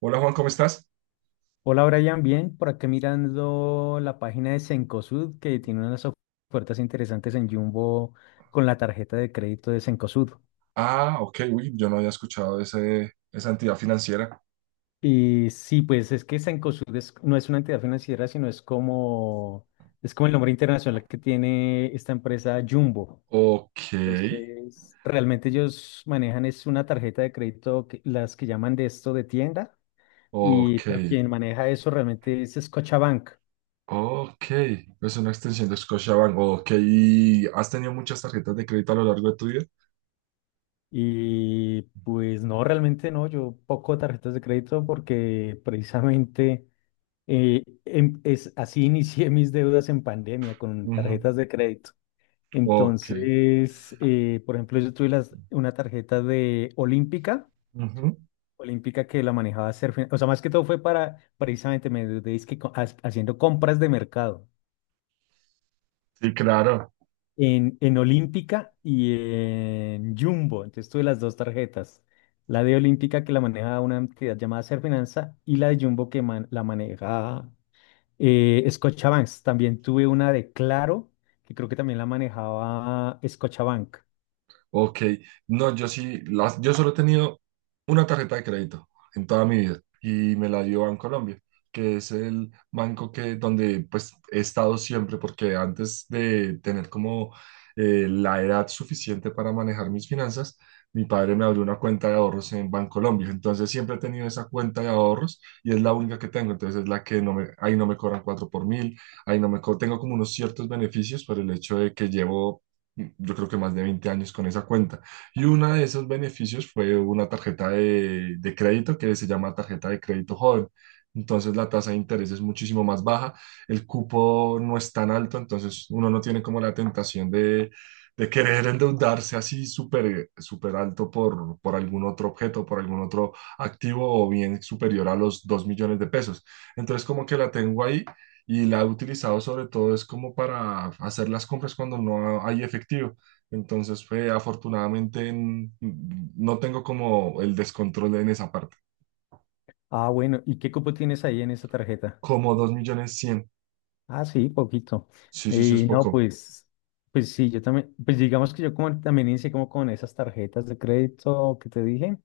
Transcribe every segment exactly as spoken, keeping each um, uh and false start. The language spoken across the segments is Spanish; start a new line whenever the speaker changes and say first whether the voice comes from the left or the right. right: Hola Juan, ¿cómo estás?
left: Hola Brian, bien, por acá mirando la página de Cencosud que tiene unas of- ofertas interesantes en Jumbo con la tarjeta de crédito de Cencosud.
right: Ah, ok, uy, yo no había escuchado ese, esa entidad financiera.
left: Y sí, pues es que Cencosud es- no es una entidad financiera, sino es como, es como el nombre internacional que tiene esta empresa Jumbo.
right: Ok,
left: Entonces, realmente ellos manejan es una tarjeta de crédito, que- las que llaman de esto de tienda, y
right: ok,
left: pero quien maneja eso realmente es Scotiabank.
right: ok. Es una extensión de Scotiabank. Ok, ¿y has tenido muchas tarjetas de crédito a lo largo de tu vida?
left: Y pues no, realmente no, yo poco tarjetas de crédito porque precisamente eh, em- es, así inicié mis deudas en pandemia con
right: Ujú,
left: tarjetas de crédito.
right: ok.
left: Entonces, eh, por ejemplo, yo tuve las- una tarjeta de Olímpica,
right: Ujú.
left: Olímpica que la manejaba hacer, o sea, más que todo fue para, precisamente me endeudé es que co- ha- haciendo compras de mercado.
right: Sí, claro.
left: en, en Olímpica y en Jumbo. Entonces tuve las dos tarjetas. La de Olímpica que la maneja una entidad llamada Serfinanza y la de Jumbo que man- la maneja eh, Scotiabank. También tuve una de Claro, que creo que también la manejaba Scotiabank.
right: Ok, no, yo sí, las, yo solo he tenido una tarjeta de crédito en toda mi vida y me la dio Colombia, que es el banco que, donde pues he estado siempre porque antes de tener como eh, la edad suficiente para manejar mis finanzas, mi padre me abrió una cuenta de ahorros en Bancolombia, entonces siempre he tenido esa cuenta de ahorros y es la única que tengo, entonces es la que no me, ahí no me cobran cuatro por mil, ahí no me co- tengo como unos ciertos beneficios por el hecho de que llevo yo creo que más de veinte años con esa cuenta. Y uno de esos beneficios fue una tarjeta de, de crédito que se llama tarjeta de crédito joven. Entonces la tasa de interés es muchísimo más baja, el cupo no es tan alto, entonces uno no tiene como la tentación de, de querer endeudarse así súper súper alto por, por algún otro objeto, por algún otro activo o bien superior a los dos millones de pesos. Entonces como que la tengo ahí y la he utilizado sobre todo es como para hacer las compras cuando no hay efectivo. Entonces, fue afortunadamente n- no tengo como el descontrol en esa parte.
left: Ah, bueno, ¿y qué cupo tienes ahí en esa tarjeta?
right: Como dos millones cien.
left: Ah, sí, poquito.
right: Sí, sí, sí, es
left: Y no,
right: poco.
left: pues, pues, sí, yo también, pues digamos que yo como también inicié como con esas tarjetas de crédito que te dije.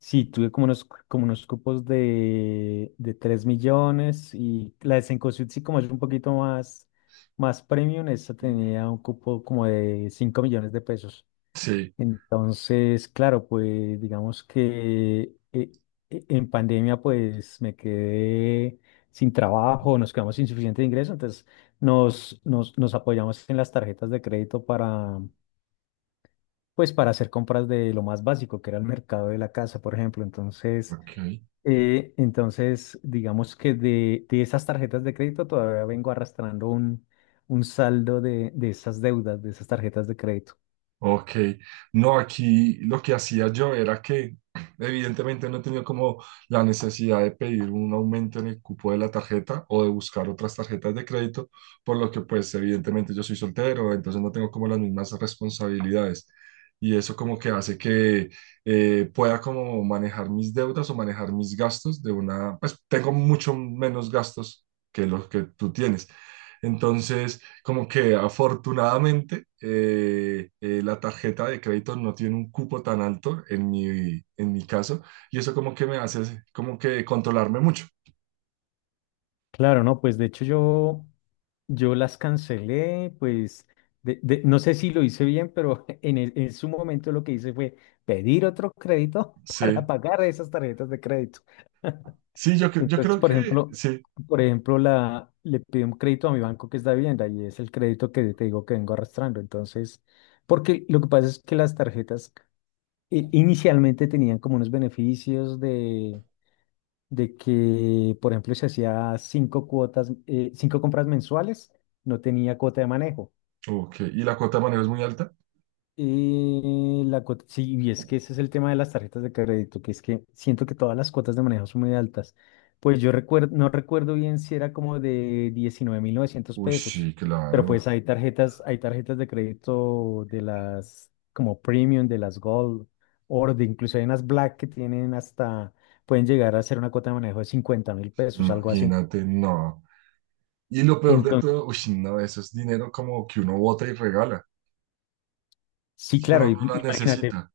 left: Sí, tuve como unos, como unos cupos de, de tres millones y la de Cencosud sí como es un poquito más, más premium, esta tenía un cupo como de cinco millones de pesos.
right: Sí,
left: Entonces, claro, pues digamos que eh, eh, en pandemia pues me quedé sin trabajo, nos quedamos sin suficiente ingreso, entonces nos, nos, nos apoyamos en las tarjetas de crédito para, pues para hacer compras de lo más básico, que era el mercado de la casa, por ejemplo. Entonces...
right: ok.
left: Eh, entonces, digamos que de, de esas tarjetas de crédito todavía vengo arrastrando un, un saldo de, de esas deudas, de esas tarjetas de crédito.
right: Ok, no, aquí lo que hacía yo era que evidentemente no he tenido como la necesidad de pedir un aumento en el cupo de la tarjeta o de buscar otras tarjetas de crédito, por lo que pues evidentemente yo soy soltero, entonces no tengo como las mismas responsabilidades y eso como que hace que eh, pueda como manejar mis deudas o manejar mis gastos de una, pues tengo mucho menos gastos que los que tú tienes. Entonces... Como que afortunadamente eh, eh, la tarjeta de crédito no tiene un cupo tan alto en mi, en mi caso y eso como que me hace como que controlarme mucho.
left: Claro, no, pues de hecho yo, yo las cancelé, pues de- de- no sé si lo hice bien, pero en, el- en su momento lo que hice fue pedir otro crédito para
right: Sí,
left: pagar esas tarjetas de crédito.
right: sí, yo, cre- yo
left: Entonces,
right: creo
left: por
right: que
left: ejemplo,
right: sí.
left: por ejemplo, la, le pido un crédito a mi banco que es de vivienda y es el crédito que te digo que vengo arrastrando. Entonces, porque lo que pasa es que las tarjetas eh, inicialmente tenían como unos beneficios de, de que, por ejemplo, si hacía cinco cuotas, eh, cinco compras mensuales, no tenía cuota de manejo.
right: Ok, ¿y la cuota de manejo es muy alta?
left: Eh, la cuota, sí, y es que ese es el tema de las tarjetas de crédito, que es que siento que todas las cuotas de manejo son muy altas. Pues yo recuerdo, no recuerdo bien si era como de diecinueve mil novecientos
right: Uy,
left: pesos,
right: sí,
left: pero pues
right: claro,
left: hay tarjetas, hay tarjetas de crédito de las como Premium, de las Gold, Oro, de incluso hay unas Black que tienen hasta, pueden llegar a ser una cuota de manejo de cincuenta mil pesos, algo así.
right: imagínate, no. Y lo peor de
left: Entonces,
right: todo, uy, no, eso es dinero como que uno bota y regala,
left: sí,
right: que
left: claro,
right: uno no
left: im-
right: la
left: imagínate.
right: necesita,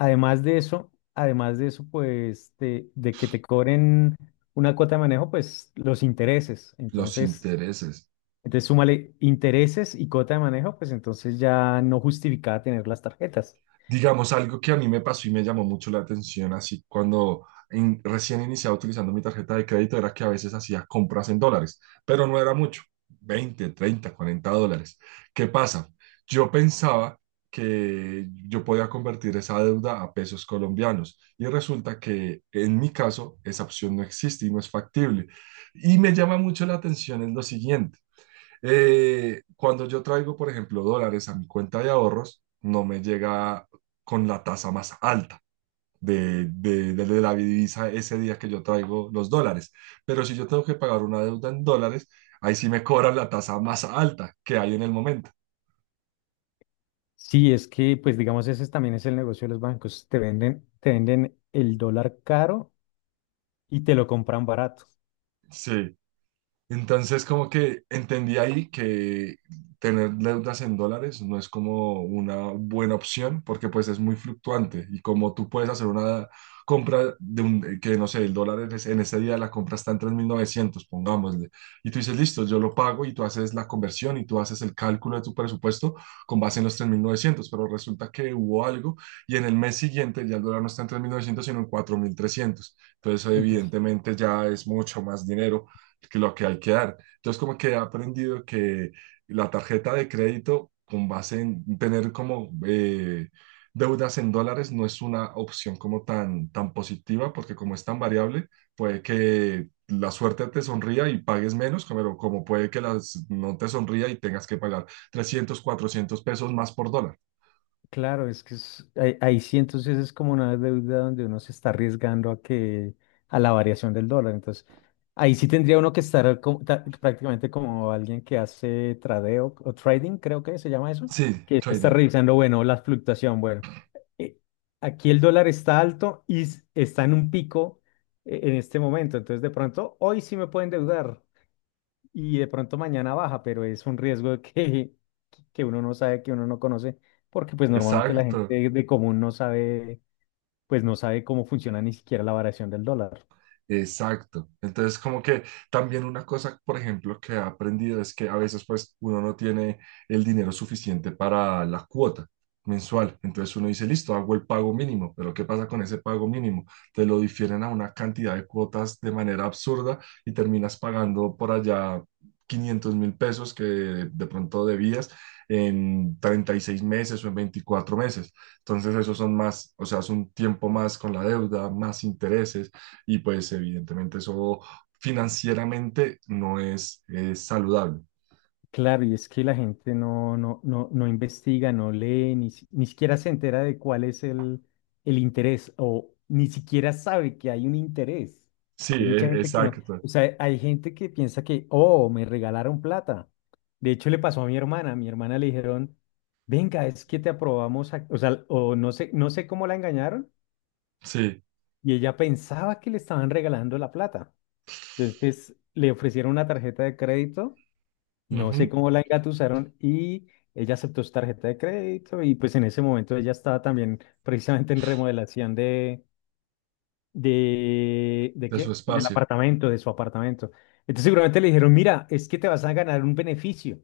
left: Además de eso, además de eso, pues de, de que te cobren una cuota de manejo, pues los intereses.
right: los
left: Entonces,
right: intereses.
left: entonces súmale intereses y cuota de manejo, pues entonces ya no justificaba tener las tarjetas.
right: Digamos, algo que a mí me pasó y me llamó mucho la atención, así cuando in- recién iniciaba utilizando mi tarjeta de crédito, era que a veces hacía compras en dólares, pero no era mucho, veinte treinta cuarenta dólares. ¿Qué pasa? Yo pensaba que yo podía convertir esa deuda a pesos colombianos y resulta que en mi caso esa opción no existe y no es factible. Y me llama mucho la atención en lo siguiente. Eh, cuando yo traigo, por ejemplo, dólares a mi cuenta de ahorros, no me llega con la tasa más alta de, de, de la divisa ese día que yo traigo los dólares. Pero si yo tengo que pagar una deuda en dólares, ahí sí me cobran la tasa más alta que hay en el momento.
left: Sí, es que, pues digamos, ese es- también es el negocio de los bancos. Te venden, te venden el dólar caro y te lo compran barato.
right: Sí. Entonces, como que entendí ahí que tener deudas en dólares no es como una buena opción porque pues es muy fluctuante y como tú puedes hacer una compra de un, eh, que no sé, el dólar en ese en ese día la compra está en tres mil novecientos pongámosle, y tú dices, listo, yo lo pago y tú haces la conversión y tú haces el cálculo de tu presupuesto con base en los tres mil novecientos, pero resulta que hubo algo y en el mes siguiente ya el dólar no está en tres mil novecientos sino en cuatro mil trescientos, entonces evidentemente ya es mucho más dinero que lo que hay que dar. Entonces, como que he aprendido que la tarjeta de crédito, con base en tener como eh, deudas en dólares, no es una opción como tan, tan positiva, porque como es tan variable, puede que la suerte te sonría y pagues menos, como, como puede que las, no te sonría y tengas que pagar trescientos cuatrocientos pesos más por dólar.
left: Claro, es que es- ahí, ahí, sí entonces es como una deuda donde uno se está arriesgando a que a la variación del dólar. Entonces, ahí sí tendría uno que estar como- ta- prácticamente como alguien que hace tradeo o trading, creo que se llama eso,
right: Sí,
left: que está
right: trading.
left: revisando, bueno, la fluctuación, bueno, eh, aquí el dólar está alto y s- está en un pico eh, en este momento, entonces de pronto hoy sí me pueden endeudar y de pronto mañana baja, pero es un riesgo que, que uno no sabe, que uno no conoce, porque pues normalmente la
right: Exacto.
left: gente de común no sabe, pues no sabe cómo funciona ni siquiera la variación del dólar.
right: Exacto. Entonces, como que también una cosa, por ejemplo, que he aprendido es que a veces pues uno no tiene el dinero suficiente para la cuota mensual. Entonces uno dice, listo, hago el pago mínimo, pero ¿qué pasa con ese pago mínimo? Te lo difieren a una cantidad de cuotas de manera absurda y terminas pagando por allá quinientos mil pesos que de pronto debías en treinta y seis meses o en veinticuatro meses. Entonces, esos son más, o sea, es un tiempo más con la deuda, más intereses y pues evidentemente eso financieramente no es, es saludable.
left: Claro, y es que la gente no, no, no, no investiga, no lee, ni, si- ni siquiera se entera de cuál es el, el interés o ni siquiera sabe que hay un interés.
right: Sí,
left: Hay mucha
right: e-
left: gente que no,
right: exacto.
left: o sea, hay gente que piensa que, oh, me regalaron plata. De hecho, le pasó a mi hermana, a mi hermana le dijeron, venga, es que te aprobamos, ac- o sea, o no sé, no sé cómo la engañaron
right: Sí,
left: y ella pensaba que le estaban regalando la plata. Entonces, le ofrecieron una tarjeta de crédito, no sé
right: ujú,
left: cómo la engatusaron y ella aceptó su tarjeta de crédito, y pues en ese momento ella estaba también precisamente en remodelación de, de, ¿de
right: de su
left: qué? Del
right: espacio.
left: apartamento, de su apartamento. Entonces seguramente le dijeron, mira, es que te vas a ganar un beneficio.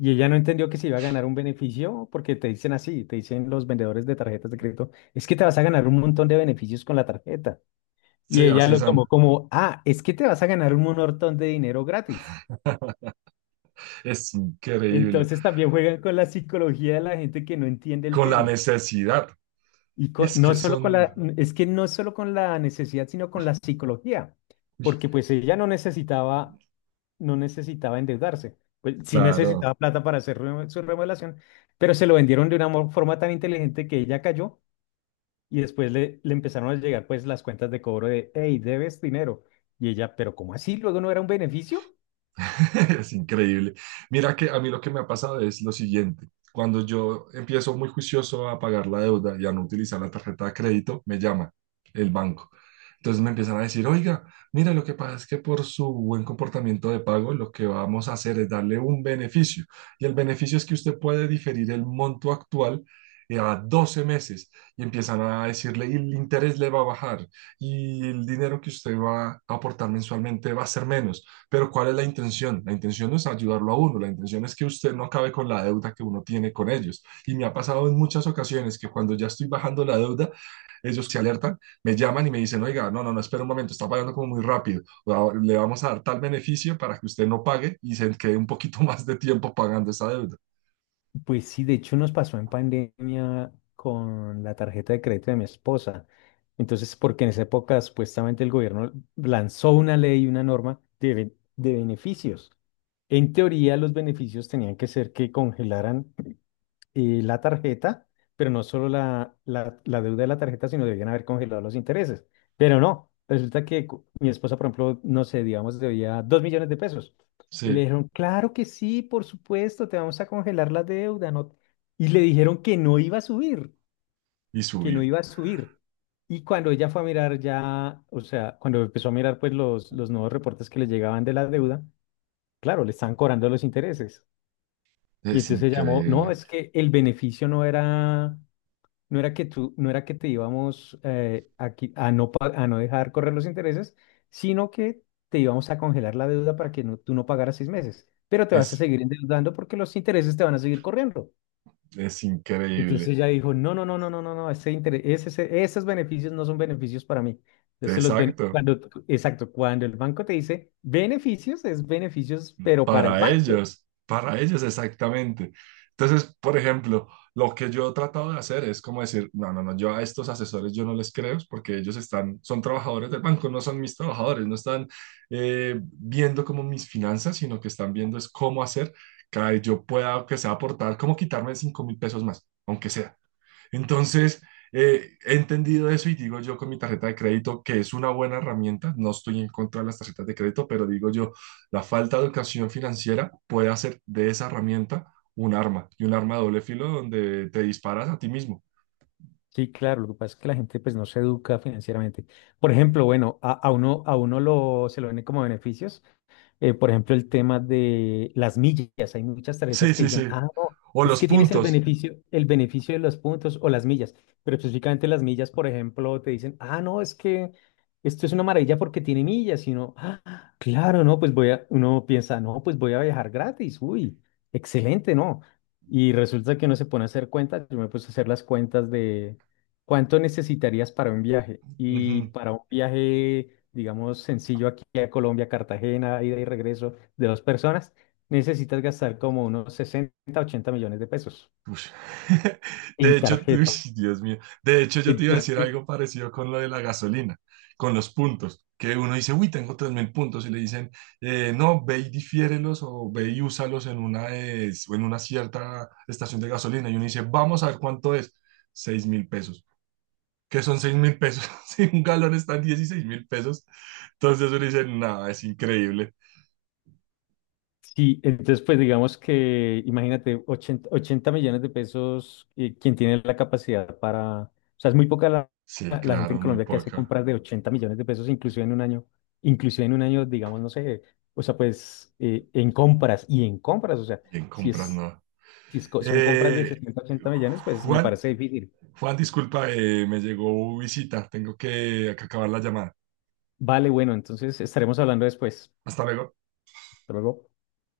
left: Y ella no entendió que se iba a ganar un beneficio porque te dicen así, te dicen los vendedores de tarjetas de crédito, es que te vas a ganar un montón de beneficios con la tarjeta. Y
right: Sí,
left: ella
right: así
left: lo
right: son.
left: tomó como, ah, es que te vas a ganar un montón de dinero gratis.
right: Es increíble.
left: Entonces también juegan con la psicología de la gente que no entiende el
right: Con la
left: tema.
right: necesidad.
left: Y
right: Y
left: co-
right: es que
left: no solo con
right: son,
left: la, es que no solo con la necesidad, sino con la psicología,
right: uy,
left: porque pues ella no necesitaba, no necesitaba endeudarse, pues sí
right: claro.
left: necesitaba plata para hacer remo- su remodelación, pero se lo vendieron de una mo- forma tan inteligente que ella cayó y después le, le empezaron a llegar pues las cuentas de cobro de, hey, debes dinero. Y ella, pero ¿cómo así? Luego no era un beneficio.
right: Es increíble. Mira que a mí lo que me ha pasado es lo siguiente. Cuando yo empiezo muy juicioso a pagar la deuda y a no utilizar la tarjeta de crédito, me llama el banco. Entonces me empiezan a decir, oiga, mira, lo que pasa es que por su buen comportamiento de pago, lo que vamos a hacer es darle un beneficio. Y el beneficio es que usted puede diferir el monto actual eh, a doce meses y empiezan a decirle, y el interés le va a bajar y el dinero que usted va a aportar mensualmente va a ser menos. Pero ¿cuál es la intención? La intención no es ayudarlo a uno, la intención es que usted no acabe con la deuda que uno tiene con ellos. Y me ha pasado en muchas ocasiones que cuando ya estoy bajando la deuda, ellos se alertan, me llaman y me dicen, oiga, no, no, no, espera un momento, está pagando como muy rápido, o le vamos a dar tal beneficio para que usted no pague y se quede un poquito más de tiempo pagando esa deuda.
left: Pues sí, de hecho nos pasó en pandemia con la tarjeta de crédito de mi esposa. Entonces, porque en esa época supuestamente el gobierno lanzó una ley, una norma de, ben- de beneficios. En teoría, los beneficios tenían que ser que congelaran y la tarjeta, pero no solo la, la, la deuda de la tarjeta, sino debían haber congelado los intereses. Pero no, resulta que cu- mi esposa, por ejemplo, no sé, digamos, debía dos millones de pesos. Y le
right: Sí,
left: dijeron, claro que sí, por supuesto, te vamos a congelar la deuda. No. Y le dijeron que no iba a subir,
right: y
left: que no
right: subió.
left: iba a subir. Y cuando ella fue a mirar ya, o sea, cuando empezó a mirar pues los, los nuevos reportes que le llegaban de la deuda, claro, le están cobrando los intereses. Y
right: Es
left: entonces llamó, no,
right: increíble,
left: es que el beneficio no era no era que tú, no era que te íbamos eh, a, qui- a no, pa- a no dejar correr los intereses, sino que te íbamos a congelar la deuda para que no- tú no pagaras seis meses, pero te vas a
right: es,
left: seguir endeudando porque los intereses te van a seguir corriendo.
right: es
left: Entonces
right: increíble.
left: ella dijo, no, no, no, no, no, no, no, ese interés ese- ese- esos beneficios no son beneficios para mí. Entonces los ben-
right: Exacto,
left: cuando, exacto, cuando el banco te dice beneficios, es beneficios, pero para el
right: para
left: banco.
right: ellos, para ellos exactamente. Entonces, por ejemplo, lo que yo he tratado de hacer es como decir, no, no, no, yo a estos asesores yo no les creo porque ellos están, son trabajadores del banco, no son mis trabajadores, no están eh, viendo como mis finanzas, sino que están viendo es cómo hacer que yo pueda, que sea aportar, cómo quitarme cinco mil pesos más, aunque sea. Entonces, eh, he entendido eso y digo yo con mi tarjeta de crédito que es una buena herramienta, no estoy en contra de las tarjetas de crédito, pero digo yo, la falta de educación financiera puede hacer de esa herramienta un arma y un arma de doble filo donde te disparas a ti mismo.
left: Sí, claro, lo que pasa es que la gente pues no se educa financieramente. Por ejemplo, bueno, a, a uno, a uno lo, se lo ven como beneficios. Eh, por ejemplo, el tema de las millas. Hay muchas tarjetas
right: Sí,
left: que
right: sí,
left: dicen,
right: sí.
left: ah, no,
right: O
left: es
right: los
left: que tienes el
right: puntos.
left: beneficio, el beneficio de los puntos o las millas. Pero específicamente las millas, por ejemplo, te dicen, ah, no, es que esto es una maravilla porque tiene millas. Y uno, ah, claro, no, pues voy a, uno piensa, no, pues voy a viajar gratis. Uy, excelente, ¿no? Y resulta que uno se pone a hacer cuentas. Yo me puse a hacer las cuentas de ¿cuánto necesitarías para un viaje? Y
right: Ujú.
left: para un viaje, digamos, sencillo aquí a Colombia, Cartagena, ida y regreso de dos personas, necesitas gastar como unos sesenta, ochenta millones de pesos
right: Ush. De
left: en
right: hecho,
left: tarjeta.
right: ush, Dios mío, de hecho yo te iba a decir
left: Entonces,
right: algo parecido con lo de la gasolina, con los puntos, que uno dice, uy, tengo tres mil puntos y le dicen, eh, no, ve y difiérelos o ve y úsalos en una, eh, o en una cierta estación de gasolina. Y uno dice, vamos a ver cuánto es, seis mil pesos. ¿Qué son seis mil pesos? Si un galón está en dieciséis mil pesos. Entonces uno dice, nada, es increíble.
left: sí, entonces pues digamos que imagínate ochenta 80 millones de pesos, eh, quien tiene la capacidad para, o sea, es muy poca la,
right: Sí,
left: la gente en
right: claro, muy
left: Colombia que hace
right: poca.
left: compras de ochenta millones de pesos inclusive en un año, inclusive en un año, digamos, no sé, o sea, pues eh, en compras y en compras, o sea,
right: Y en
left: si
right: compras
left: es,
right: no.
left: si es co- son compras de
right: Eh,
left: setenta, ochenta millones, pues me
right: Juan,
left: parece difícil.
right: Juan, disculpa, eh, me llegó visita. Tengo que acabar la llamada.
left: Vale, bueno, entonces estaremos hablando después.
right: Hasta luego.
left: Hasta luego.